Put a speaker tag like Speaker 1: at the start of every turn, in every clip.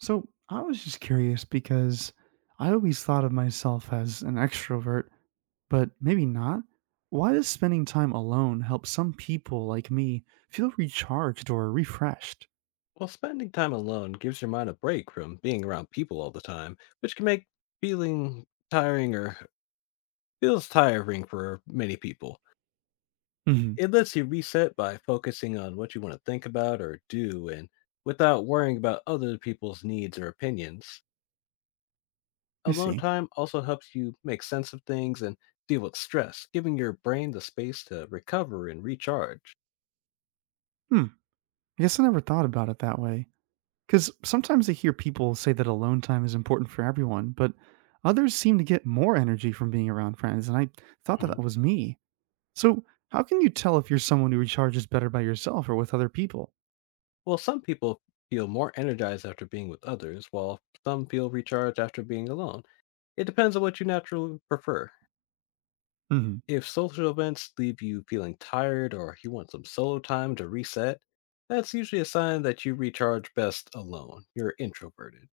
Speaker 1: So I was just curious because I always thought of myself as an extrovert, but maybe not. Why does spending time alone help some people like me feel recharged or refreshed?
Speaker 2: Well, spending time alone gives your mind a break from being around people all the time, which can make feeling tiring or feels tiring for many people.
Speaker 1: Hmm.
Speaker 2: It lets you reset by focusing on what you want to think about or do and without worrying about other people's needs or opinions.
Speaker 1: I
Speaker 2: Alone
Speaker 1: see.
Speaker 2: time also helps you make sense of things and deal with stress, giving your brain the space to recover and recharge.
Speaker 1: Hmm. I guess I never thought about it that way. Because sometimes I hear people say that alone time is important for everyone, but others seem to get more energy from being around friends, and I thought that
Speaker 2: Mhm.
Speaker 1: that was me. So, how can you tell if you're someone who recharges better by yourself or with other people?
Speaker 2: Well, some people feel more energized after being with others, while some feel recharged after being alone. It depends on what you naturally prefer.
Speaker 1: Hmm.
Speaker 2: If social events leave you feeling tired or you want some solo time to reset, that's usually a sign that you recharge best alone. You're introverted.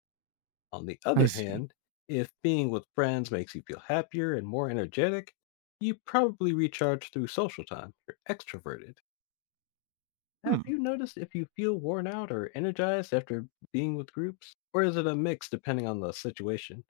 Speaker 2: On the
Speaker 1: I
Speaker 2: other
Speaker 1: see.
Speaker 2: hand, if being with friends makes you feel happier and more energetic, you probably recharge through social time. You're extroverted. Have
Speaker 1: Hmm.
Speaker 2: you noticed if you feel worn out or energized after being with groups? Or is it a mix depending on the situation?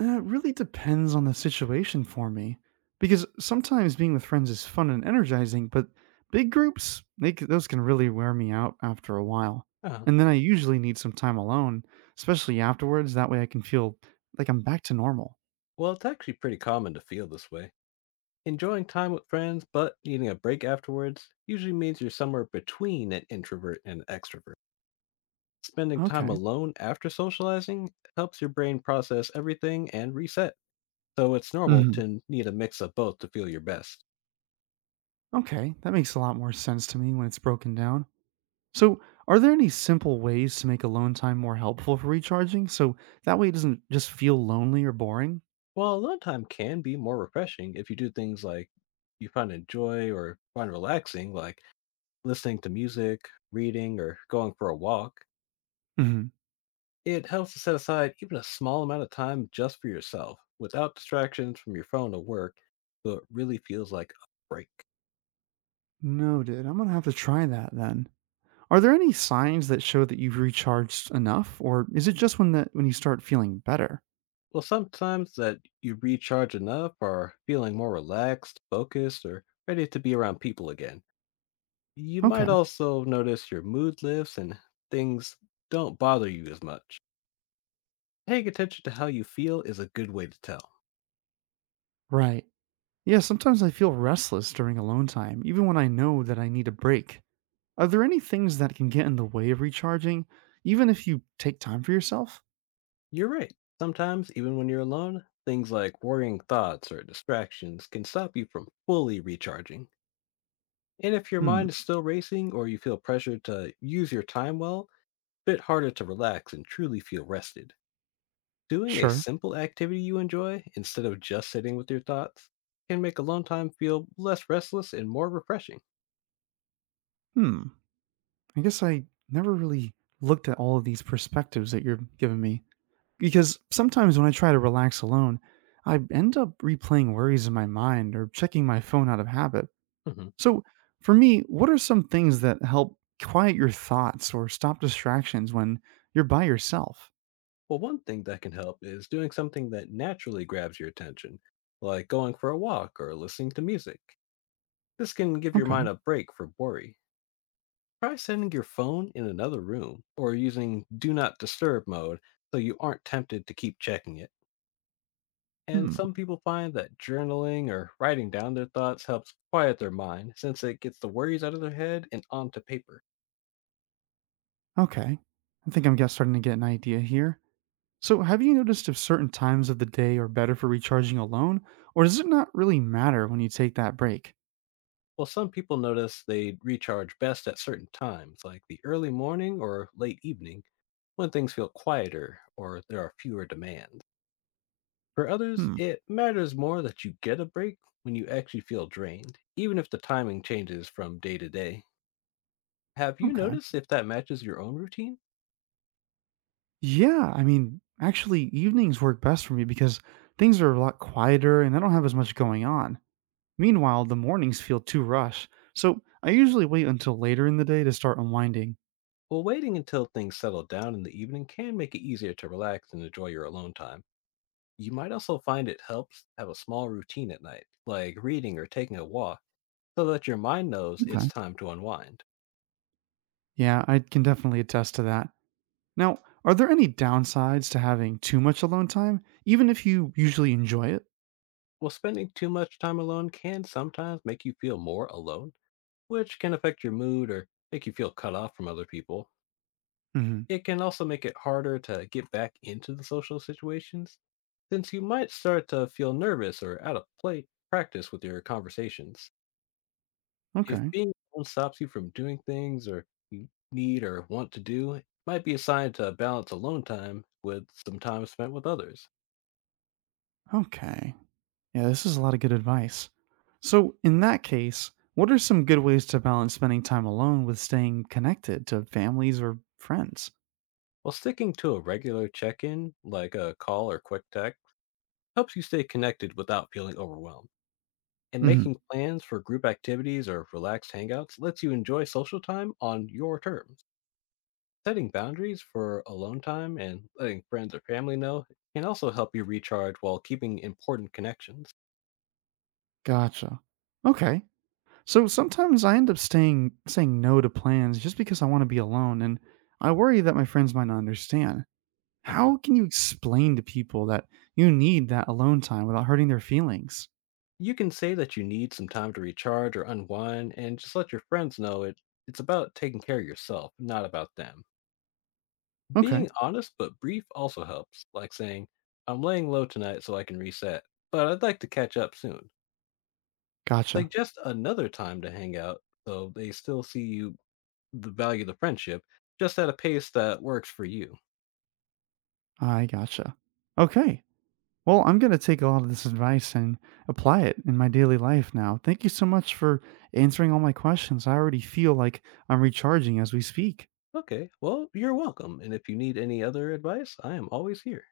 Speaker 1: It really depends on the situation for me. Because sometimes being with friends is fun and energizing, but big groups, those can really wear me out after a while.
Speaker 2: Uh,
Speaker 1: And then I usually need some time alone, especially afterwards. That way I can feel like I'm back to normal.
Speaker 2: well, it's actually pretty common to feel this way. Enjoying time with friends, but needing a break afterwards usually means you're somewhere between an introvert and an extrovert. Spending time
Speaker 1: Okay.
Speaker 2: alone after socializing helps your brain process everything and reset, so it's normal
Speaker 1: Hmm.
Speaker 2: to need a mix of both to feel your best.
Speaker 1: Okay, that makes a lot more sense to me when it's broken down. So, are there any simple ways to make alone time more helpful for recharging so that way it doesn't just feel lonely or boring?
Speaker 2: While alone time can be more refreshing if you do things like you find enjoy or find relaxing, like listening to music, reading, or going for a walk, it helps to set aside even a small amount of time just for yourself, without distractions from your phone or work, so it really feels like a break.
Speaker 1: Noted. I'm gonna have to try that then. Are there any signs that show that you've recharged enough, or is it just when you start feeling better?
Speaker 2: Well, sometimes that you recharge enough are feeling more relaxed, focused, or ready to be around people again. You might
Speaker 1: Okay.
Speaker 2: also notice your mood lifts and things don't bother you as much. Paying attention to how you feel is a good way to tell.
Speaker 1: Right. Yeah. Sometimes I feel restless during alone time, even when I know that I need a break. Are there any things that can get in the way of recharging, even if you take time for yourself?
Speaker 2: You're right. Sometimes, even when you're alone, things like worrying thoughts or distractions can stop you from fully recharging. And if your
Speaker 1: Hmm.
Speaker 2: mind is still racing or you feel pressured to use your time well, a bit harder to relax and truly feel rested. Doing a
Speaker 1: Sure.
Speaker 2: simple activity you enjoy instead of just sitting with your thoughts can make alone time feel less restless and more refreshing.
Speaker 1: Hmm. I guess I never really looked at all of these perspectives that you're giving me. Because sometimes when I try to relax alone, I end up replaying worries in my mind or checking my phone out of habit.
Speaker 2: Mhm.
Speaker 1: So, for me, what are some things that help quiet your thoughts or stop distractions when you're by yourself?
Speaker 2: Well, one thing that can help is doing something that naturally grabs your attention, like going for a walk or listening to music. This can give your mind
Speaker 1: Okay.
Speaker 2: a break from worry. Try setting your phone in another room or using do not disturb mode so you aren't tempted to keep checking it. And
Speaker 1: Hmm.
Speaker 2: some people find that journaling or writing down their thoughts helps quiet their mind since it gets the worries out of their head and onto paper.
Speaker 1: Okay. I think I'm get- starting to get an idea here. So, have you noticed if certain times of the day are better for recharging alone, or does it not really matter when you take that break?
Speaker 2: Well, some people notice they recharge best at certain times, like the early morning or late evening, when things feel quieter or there are fewer demands. For others,
Speaker 1: Hmm.
Speaker 2: it matters more that you get a break when you actually feel drained, even if the timing changes from day to day. Have you
Speaker 1: Okay.
Speaker 2: noticed if that matches your own routine?
Speaker 1: Yeah, I mean, actually, evenings work best for me because things are a lot quieter and I don't have as much going on. Meanwhile, the mornings feel too rushed, so I usually wait until later in the day to start unwinding.
Speaker 2: Well, waiting until things settle down in the evening can make it easier to relax and enjoy your alone time. You might also find it helps have a small routine at night, like reading or taking a walk, so that your mind knows it's
Speaker 1: Okay.
Speaker 2: time to unwind.
Speaker 1: Yeah, I can definitely attest to that. Now, are there any downsides to having too much alone time, even if you usually enjoy it?
Speaker 2: Well, spending too much time alone can sometimes make you feel more alone, which can affect your mood or make you feel cut off from other people.
Speaker 1: Hmm.
Speaker 2: It can also make it harder to get back into the social situations, since you might start to feel nervous or out of play practice with your conversations. If
Speaker 1: Okay,
Speaker 2: being alone stops you from doing things or you need or want to do, it might be a sign to balance alone time with some time spent with others.
Speaker 1: okay. Yeah, this is a lot of good advice. So, in that case, what are some good ways to balance spending time alone with staying connected to families or friends?
Speaker 2: While sticking to a regular check in, like a call or quick text, helps you stay connected without feeling overwhelmed. And
Speaker 1: Hmm.
Speaker 2: making plans for group activities or relaxed hangouts lets you enjoy social time on your terms. Setting boundaries for alone time and letting friends or family know can also help you recharge while keeping important connections.
Speaker 1: Gotcha. Okay. So sometimes I end up staying saying no to plans just because I want to be alone, and I worry that my friends might not understand.
Speaker 2: Uh-huh.
Speaker 1: How can you explain to people that you need that alone time without hurting their feelings?
Speaker 2: You can say that you need some time to recharge or unwind and just let your friends know it. It's about taking care of yourself, not about them.
Speaker 1: Okay.
Speaker 2: Being honest but brief also helps, like saying, "I'm laying low tonight so I can reset, but I'd like to catch up soon." Like
Speaker 1: Gotcha.
Speaker 2: just another time to hang out, so they still see you the value of the friendship, just at a pace that works for you.
Speaker 1: I gotcha. Okay. Well, I'm going to take a lot of this advice and apply it in my daily life now. Thank you so much for answering all my questions. I already feel like I'm recharging as we speak.
Speaker 2: Okay, well, you're welcome. And if you need any other advice, I am always here.